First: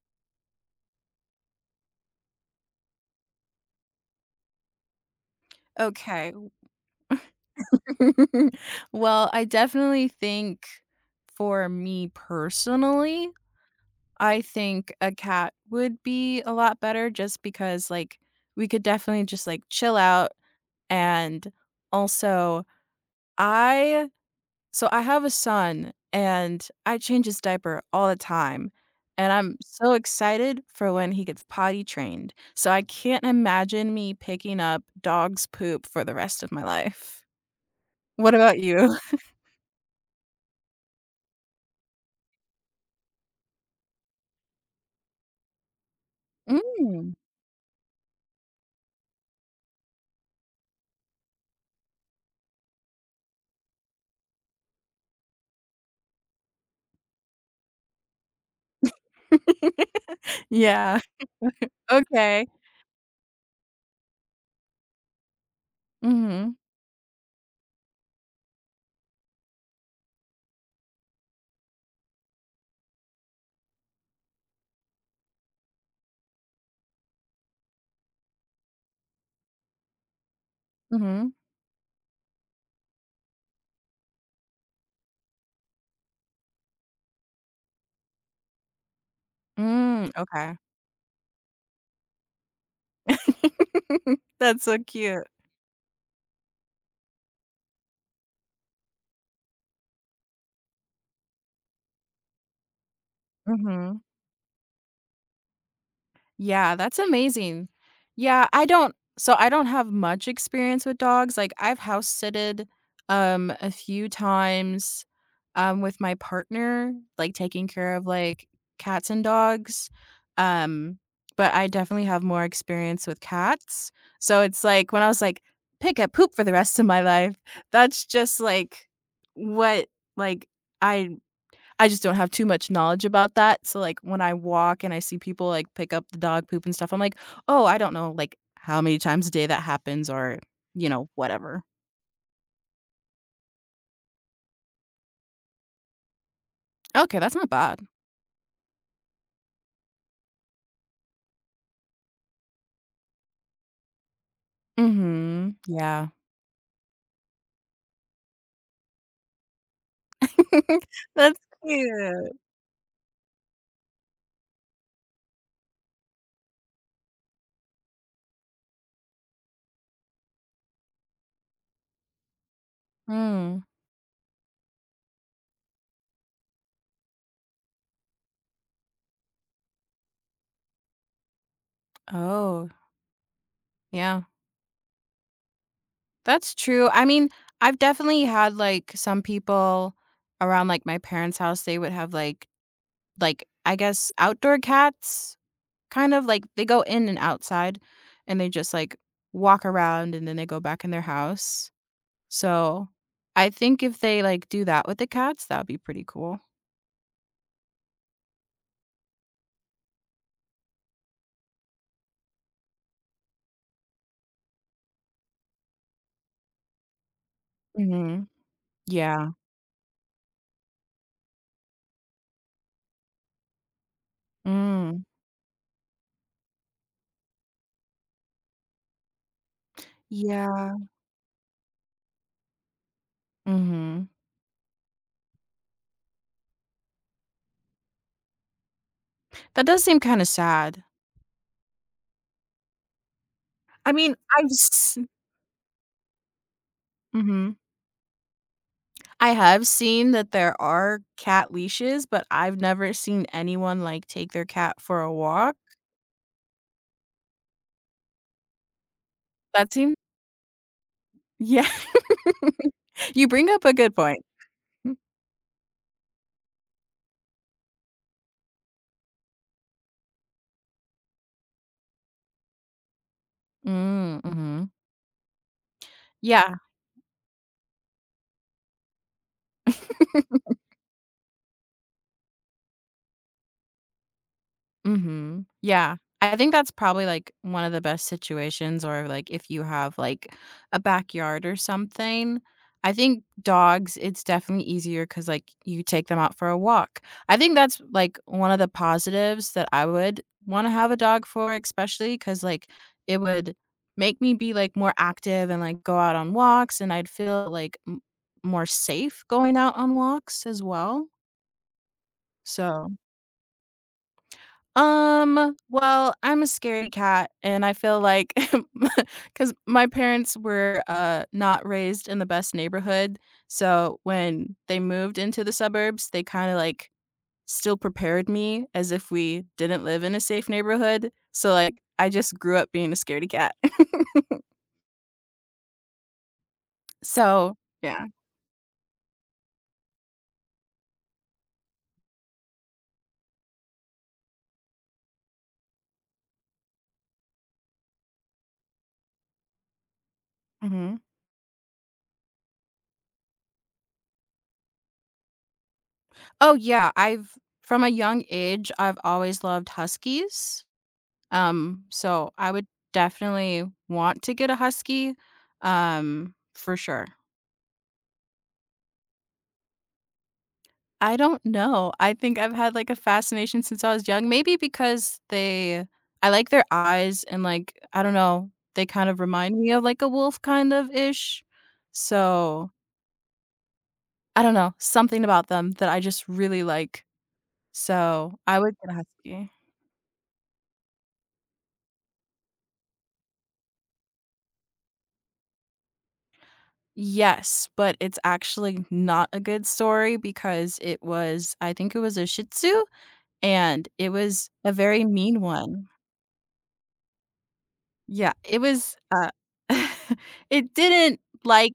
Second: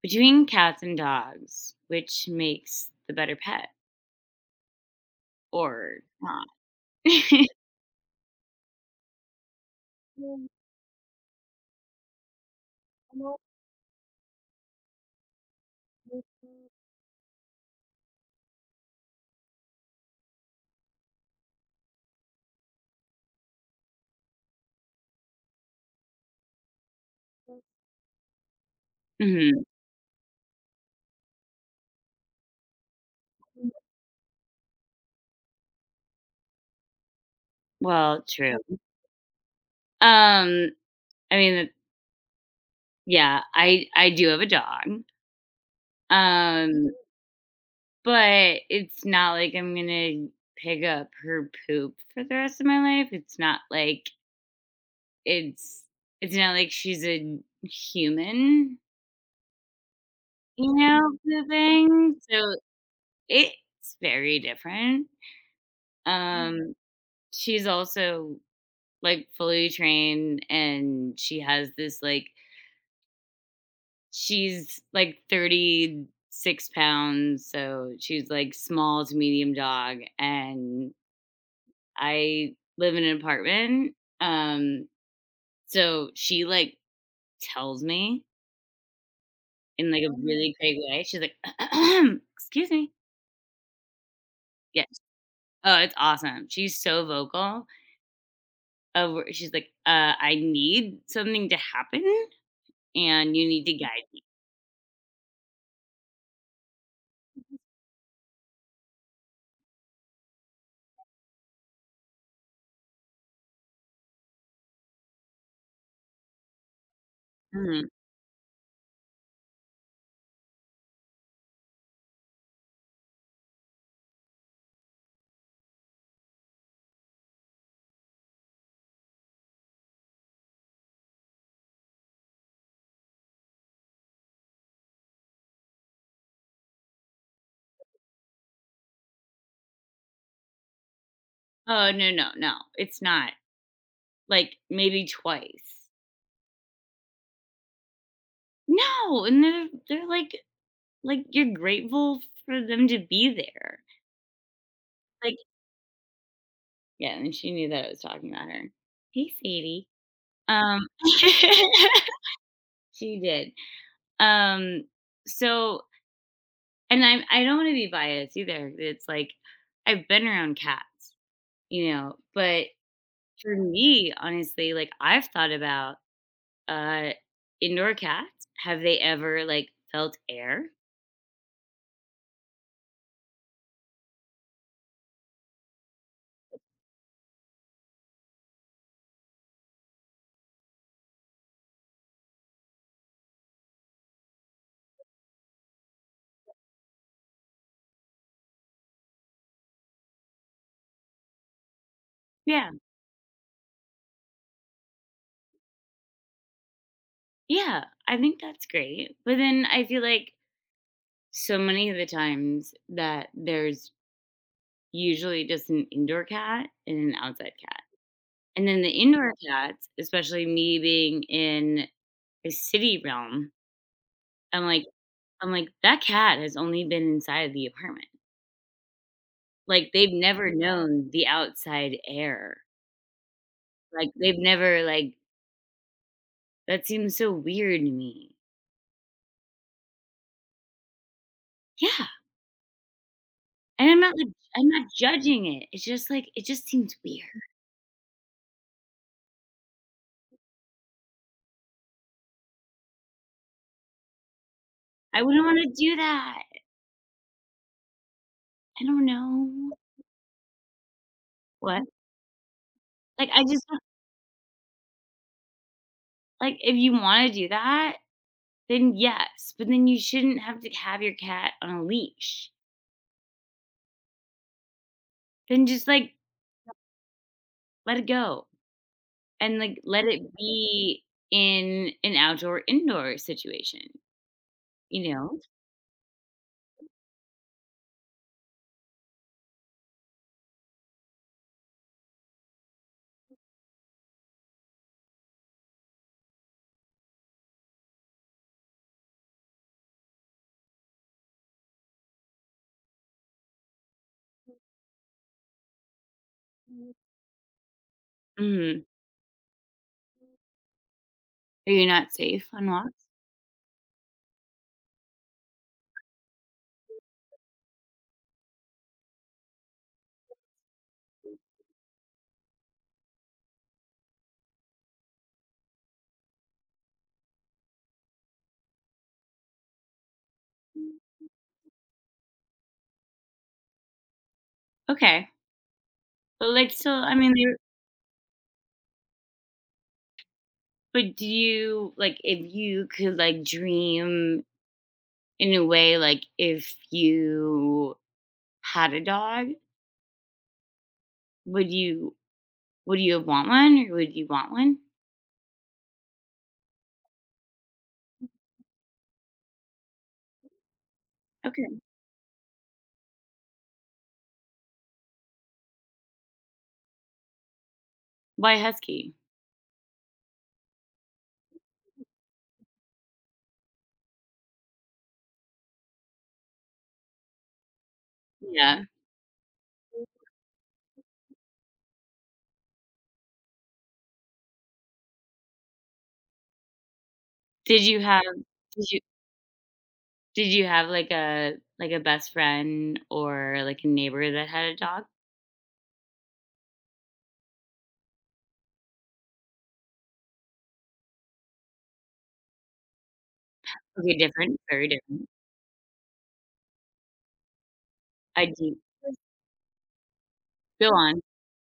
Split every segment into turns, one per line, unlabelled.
Between cats and dogs, which makes the better pet or
Okay.
not?
Well, I definitely think for me personally, I think a cat would be a lot better just because, we could definitely just, chill out. And also, I so I have a son and I change his diaper all the time. And I'm
Mhm.
so excited for when he gets potty trained. So I can't imagine me picking up dog's poop for the rest of my life.
Well,
What
true.
about you?
Um, I mean, it yeah, I do have a dog, um,
Mm.
but it's not like I'm gonna pick up her poop for the rest of my life. It's not like it's it's not like she's a human, you know,
Yeah.
the thing,
Okay.
so it's very different.
Mhm.
Um, she's also like fully trained and she has this like she's like 36 pounds, so she's like small to medium dog, and
Mhm.
I live in an apartment, um so she like tells me in like
Mm,
a really
okay.
great way. She's like excuse me.
That's so
Yes.
cute.
Oh, it's awesome, she's so vocal of where she's like, I need something to happen and you need to
Mhm.
guide.
Yeah, that's amazing. Yeah, I don't so I don't have much experience with dogs. Like I've house sitted a few times with my partner, like taking
Mhm.
care of like cats and dogs. Um but I definitely have more experience with cats. So it's like when I was like pick up poop for the rest of my life, that's just what like I I just don't have too much knowledge about that, so, like, when I walk and I see people, like, pick up the dog poop and stuff, I'm like, "Oh, I don't know, like, how many times a day that happens or, whatever."
Oh, no, no, no, it's not. Like, maybe twice.
Okay, that's not bad.
No, and they're like, you're grateful for them to be there. Like,
Mhm. Yeah.
yeah, and she knew that I was talking about her. "Hey, Sadie." Um.
That's cute.
She did. Um, so and I don't wanna be biased either. It's like, I've been around cats, you know? But for
Mm.
me, honestly, like, I've thought about, uh, indoor cats. Have they ever, like, felt air?
Oh, yeah. That's true. I mean, I've definitely had, like, some people around, like, my parents' house, they would have, I guess, outdoor cats? Kind of like they go in and outside, and they just, like, walk around, and then they go back in their house.
Yeah.
So, I think if they, like, do that with the cats, that'd be pretty cool.
Yeah, I think that's great. But then I feel like so many of the times that there's usually just an indoor cat and an outside cat.
Mhm.
And then the
Yeah.
indoor cats, especially me being in a city realm, I'm like
Mm.
I'm like, that cat has only been inside of the apartment. Like, they've never
Yeah.
known the outside air.
Mhm.
Like they've never like That seems so weird to me.
That does seem kinda sad.
Yeah. And
I
I'm
mean,
not like
I've
I'm not
s
judging it. It's just like, it just seems weird.
Mhm. I have seen that there are cat leashes, but I've never seen anyone, like, take their cat for a
I wouldn't
walk.
wanna do that. I don't know.
That seems Yeah.
What?
You
Like, I
bring
just
up a
don't
good point. Hmm.
like, if you wanna do that, then yes, but then you shouldn't have to have your cat on a leash.
Mm, mhm.
Then just, like,
Yeah.
let it go and, like, let it be in an outdoor-indoor situation. You know?
Mhm. Yeah. I think that's probably, like, one of the best situations or, like, if you have, like, a backyard or something. I think dogs, it's definitely easier because like, you take them out for a walk. I think that's, like, one of the positives that I would wanna have a dog for, especially because like, it would make me be, like, more active and, like, go out on walks, and I'd feel, like, m more
Mhm.
safe going out on walks as well.
Are you not safe on
So
walks?
well, I'm a scary cat, and I feel like, because my parents were, not raised in the best neighborhood, so when they moved into the suburbs, they kinda, like, still prepared me as if we didn't live in a safe neighborhood, so, like, I just grew up being a scaredy cat.
Okay. But, like, still, I mean,
So
you
yeah.
but do you like, if you could, like, dream in a way, like, if you had a dog,
Mhm.
would you would you want one, or would you want one?
Oh, yeah, I've from a young age, I've always loved huskies.
Okay.
So I would definitely want to get a husky, for sure.
Why husky?
I don't know. I think I've had like a fascination since I was young. Maybe because they I like their eyes and like I don't know,
Yeah.
they kind of remind me of like a wolf kind of ish. So I don't know, something about them that I just really like.
Did you have
So I would
did
get a
you
husky.
did you have, like, a a best friend, or, like, a neighbor that had a dog?
Yes, but it's actually not a good story because it was I think it was a Shih Tzu. And it
Okay,
was
different,
a
very
very
different.
mean one. Yeah,
I
it
do.
was, it
Go on.
didn't like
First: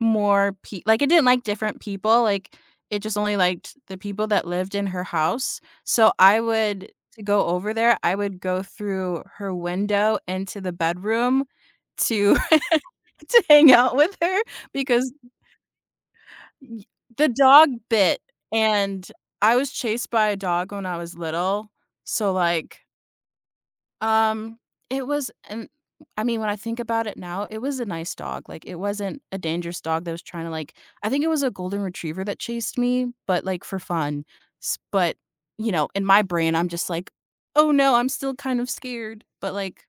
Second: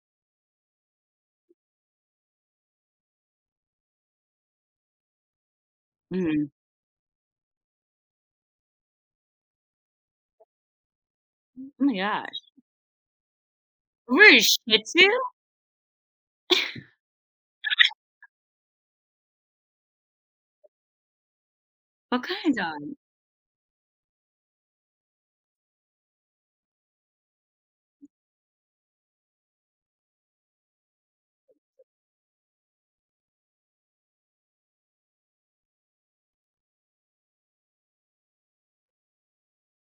more pe like, it didn't like different people, like, it just only liked the people that lived in her house, so I
Mhm.
would to go over there, I would go through her window into the bedroom
Oh my
to
gosh.
to hang out with
Were a
her
Shih Tzu?
because y the dog bit, and I was chased by a dog when I was little,
What
so,
kind of
like,
dog?
Um, it was and I mean, when I think about it now, it was a nice dog, like, it wasn't a dangerous dog that was trying to, like I think it was a golden retriever that chased me, but, like, for fun. S but, you know, in my brain, I'm just like, "Oh no, I'm still kind of scared," but, like,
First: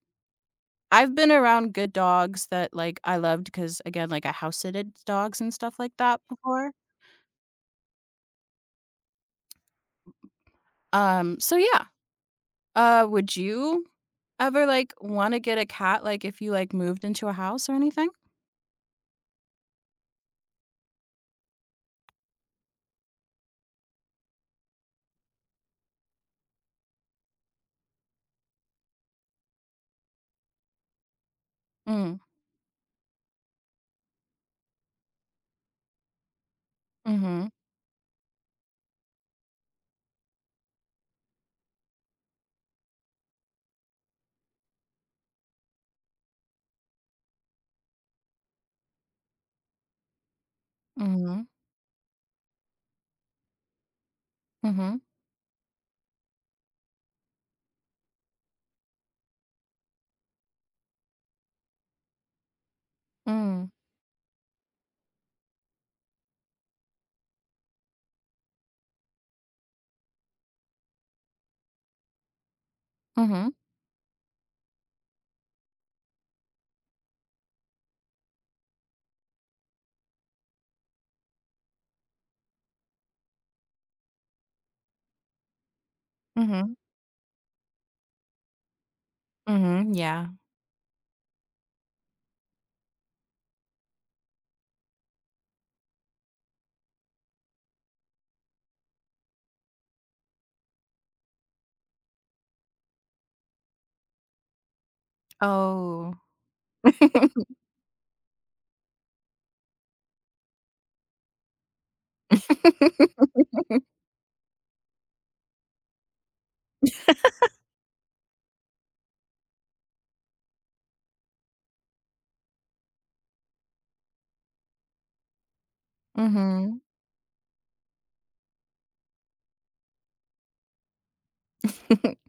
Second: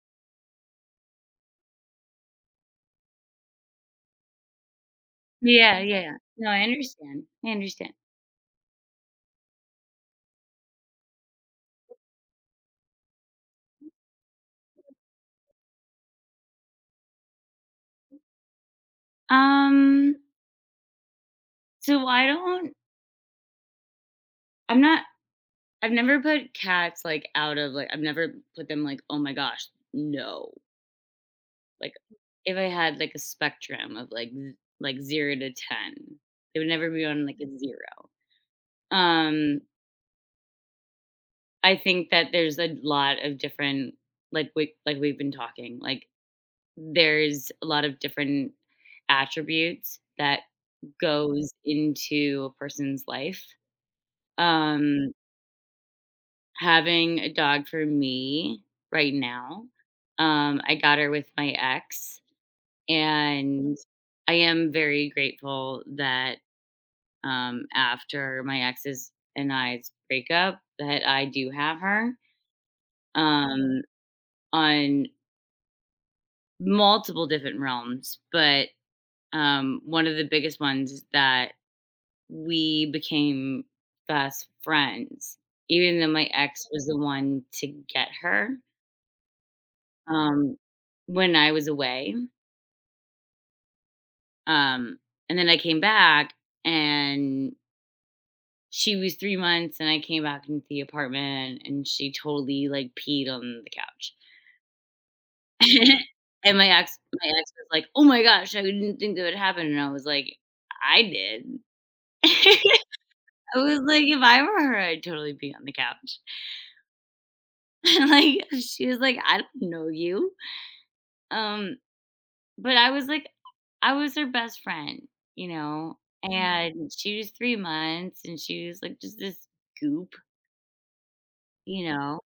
I've been around good dogs that, like, I loved because again, like, I house-sitted dogs and stuff
Yeah,
like
yeah, yeah.
that
No, I
before.
understand. I understand.
So yeah. Would you ever, like, wanna get a cat, like, if you, like, moved into a house or anything?
Um, so I don't I'm not I've never put cats, like, out of, like, I've never put them like, "Oh my gosh, no." Like,
Mm,
if I had like a spectrum of like 0 to 10, it would never be on like
mhm.
a 0. Um, I think that there's a lot of different we've been talking. Like, there's a lot of different attributes that
Mhm,
goes into a person's life.
mhm,
Um, having a dog for me right now. Um, I got her with my ex,
mm,
and I am very grateful that, after my ex's and I's breakup, that I do have her,
mhm,
um, on multiple different realms. But, one of the biggest ones, that we became best friends, even though my ex
mhm,
was the one to get her,
mhm, yeah.
um, when I was away. Um, and then I came back, and she was 3 months, and I came back into the apartment, and she totally like peed on the couch.
Oh.
And my ex was like, "Oh my gosh, I didn't think that would happen," and I was like, "I did." I was like, "If I were her, I'd totally be on the couch." And, like, she was like, "I don't know you." Um, but I was like, I was her best friend, you know,
Mhm.
and she was 3 months, and she was, like, just this goop, you know?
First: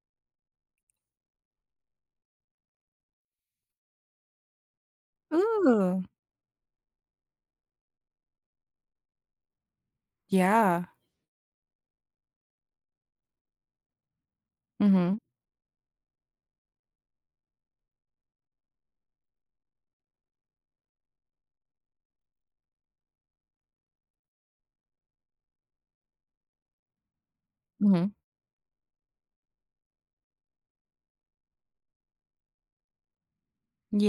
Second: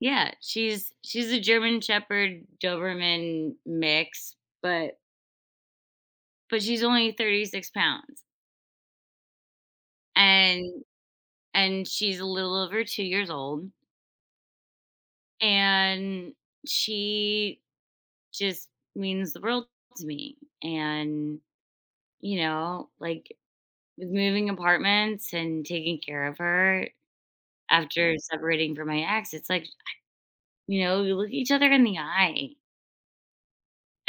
Yeah, she's a German Shepherd Doberman mix, but
Ooh,
but she's only 36 pounds. and
yeah.
and she's a little over 2 years old,
Mhm,
and she just means the world to me, and, you know, like, with moving apartments and taking care of her
mhm.
after separating from my ex, it's like, you know, we look each other in the eye,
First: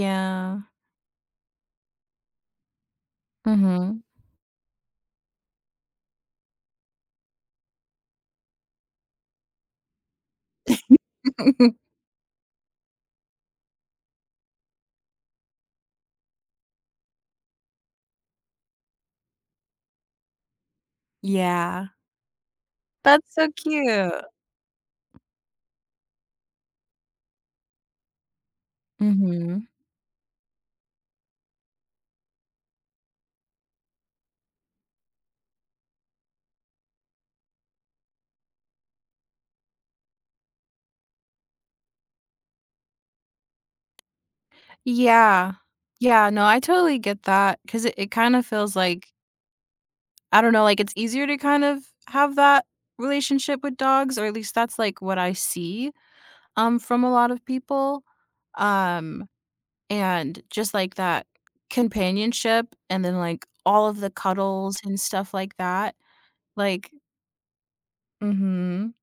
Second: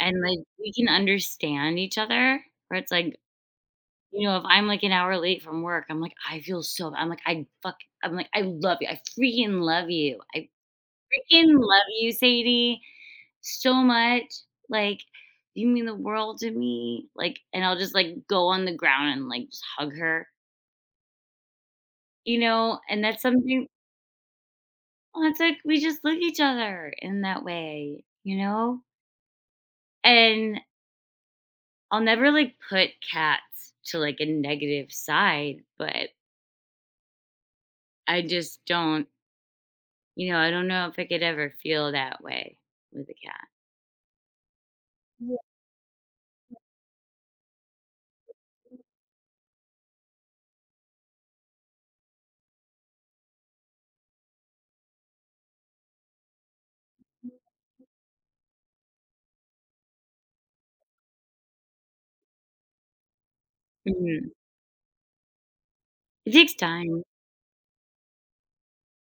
and, like, we can understand each other, where it's like,
Mhm.
you know, if I'm, like, an hour late from work, I'm like, "I feel so bad." I'm like, "I fuck" I'm like, "I love you. I freaking love you. I freaking love you, Sadie, so much. Like, you mean the world to me." Like, and I'll just like go on the ground and like just hug her,
Yeah.
you know? And that's
That's so
something.
cute.
Well, it's like we just look at each other in that way, you know?
Mhm.
And I'll never like put cats to like a negative side, but I just don't, you know, I don't know if I could ever feel that way with a cat.
Yeah. Yeah, no, I totally get that because it kinda feels like I don't know, like, it's easier to kind of have that relationship with dogs, or at least that's, like, what I see, from a lot of people. Um And just, like, that companionship and then, like, all of the
Mhm.
cuddles and stuff like that,
It takes
like
time.
Mhm.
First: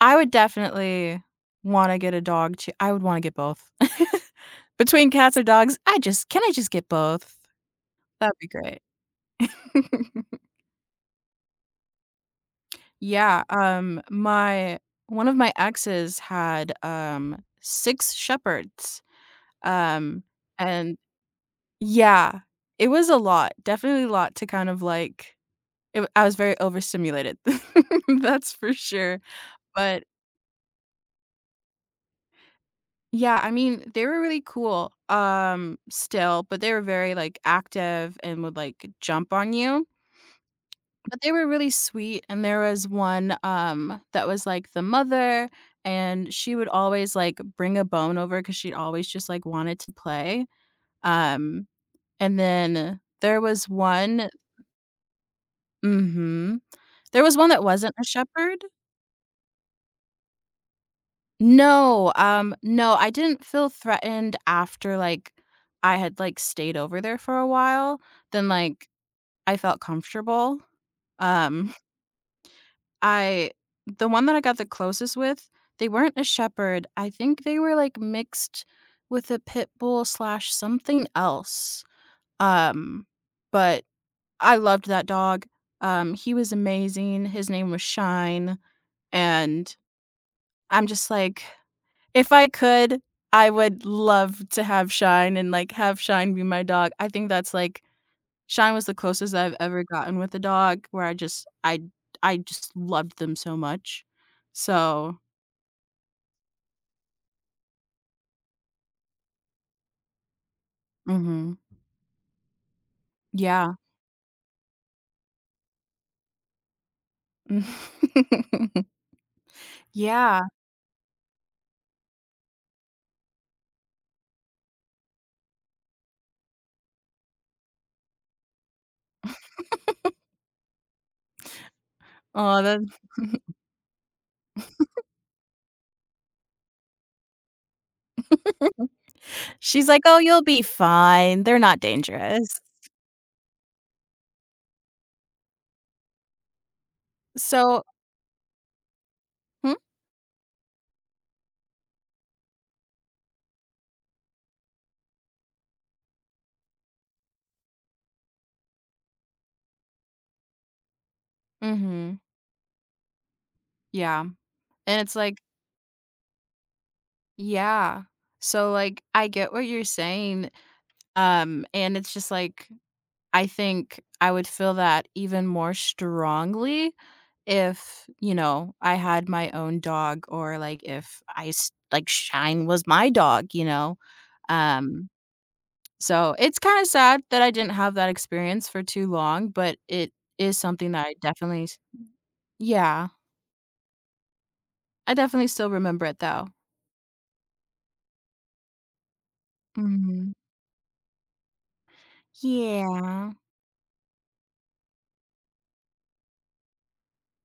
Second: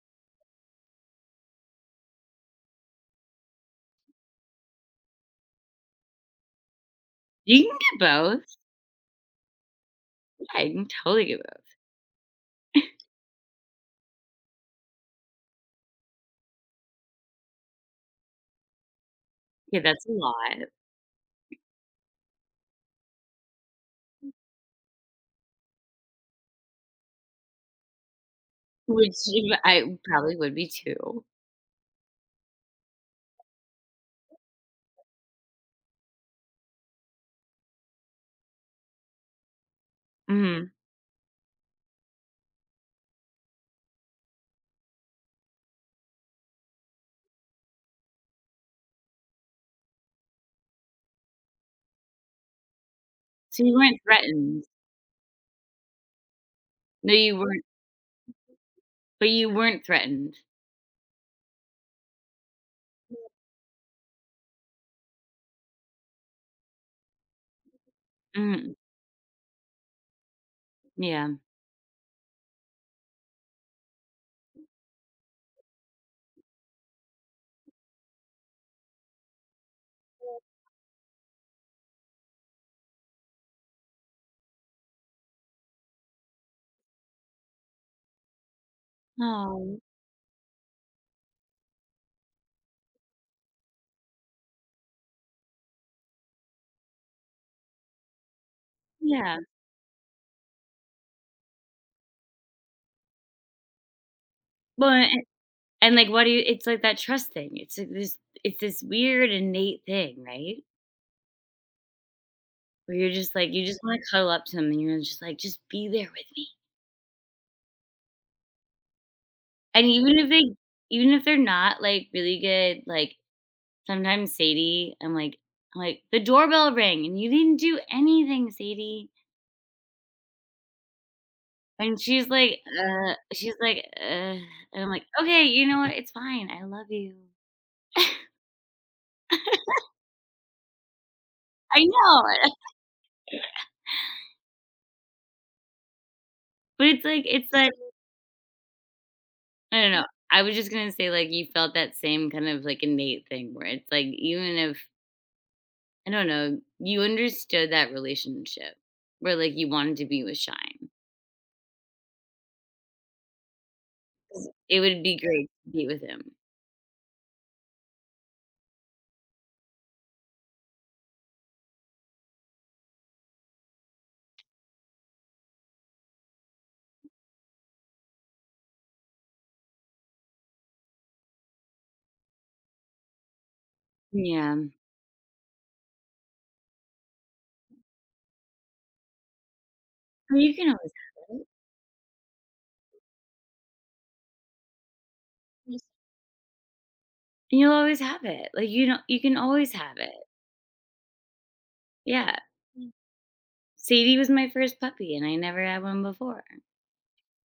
I would definitely wanna get a dog too. I would wanna get both. Between cats or dogs, I just can I just get both?
You can get
That'd
both.
be great.
Yeah, you can totally get.
Yeah, my one of my exes had, 6 shepherds,
Yeah, that's a
um,
lot,
and yeah, it was a lot, definitely a lot to kind of, like It I was very overstimulated. That's for
which
sure.
you I
But,
probably would be too.
yeah, I mean, they were really cool, still, but they were very, like, active and would, like, jump on you.
Mhm.
But they were really sweet, and there was one, that was, like, the mother, and she would always, like, bring a bone over because she always just, like, wanted to play. Um, and then there
So
was
you weren't
one
threatened.
Mhm.
No,
There
you
was one that
weren't
wasn't a shepherd.
but you weren't threatened.
No, no, I didn't feel threatened after, like, I had, like, stayed over there for a while, then,
Mhm.
like, I felt comfortable.
Yeah.
Um, I The one that I got the closest with, they weren't a shepherd, I think they were, like, mixed with a pit bull slash something else. Um, but I loved that dog. He was amazing, his name was Shine, and
Oh,
I'm just like If I could, I would love to have Shine and, like, have Shine be my dog. I think that's, like Shine was the closest
yeah.
I've ever gotten with a dog where I just loved them so much.
Well,
So
and, like, what do you it's like that trust thing. It's like this it's this weird innate thing, right?
Mhm.
Where you're just like you
Yeah.
just wanna cuddle up to them, and you're just like, "Just be there with me." And even if they
Yeah.
even if they're not, like, really good, like, sometimes Sadie, I'm like "The doorbell rang and you didn't do anything, Sadie." And
Oh, that
She's like, and I'm like, "Okay, you know what? It's fine. I love you."
she's like, "Oh, you'll be fine. They're not
I know,
dangerous."
but it's like
So
I don't know. I was just gonna say, like, you felt that same kind of, like, innate thing where it's like, even if I don't know, you understood that relationship where, like, you wanted to be with Shine.
Mhm. Yeah,
'Cause it
and
would be
it's like
great to be with him.
yeah. So, like, I get what you're saying, and it's just like, I think I would feel that even more strongly if, you know, I had my own dog or, like, if I s like, Shine was my dog, you know?
Yeah.
Um So, it's kinda sad that I didn't have that experience for too long, but it
Well, you
is
can always
something that I
have it.
definitely s Yeah, I definitely still
Just-
remember it though.
You'll always have it. Like, you know you can always have it.
Mhm.
Yeah.
Yeah.
Sadie was my first puppy, and I never had one before.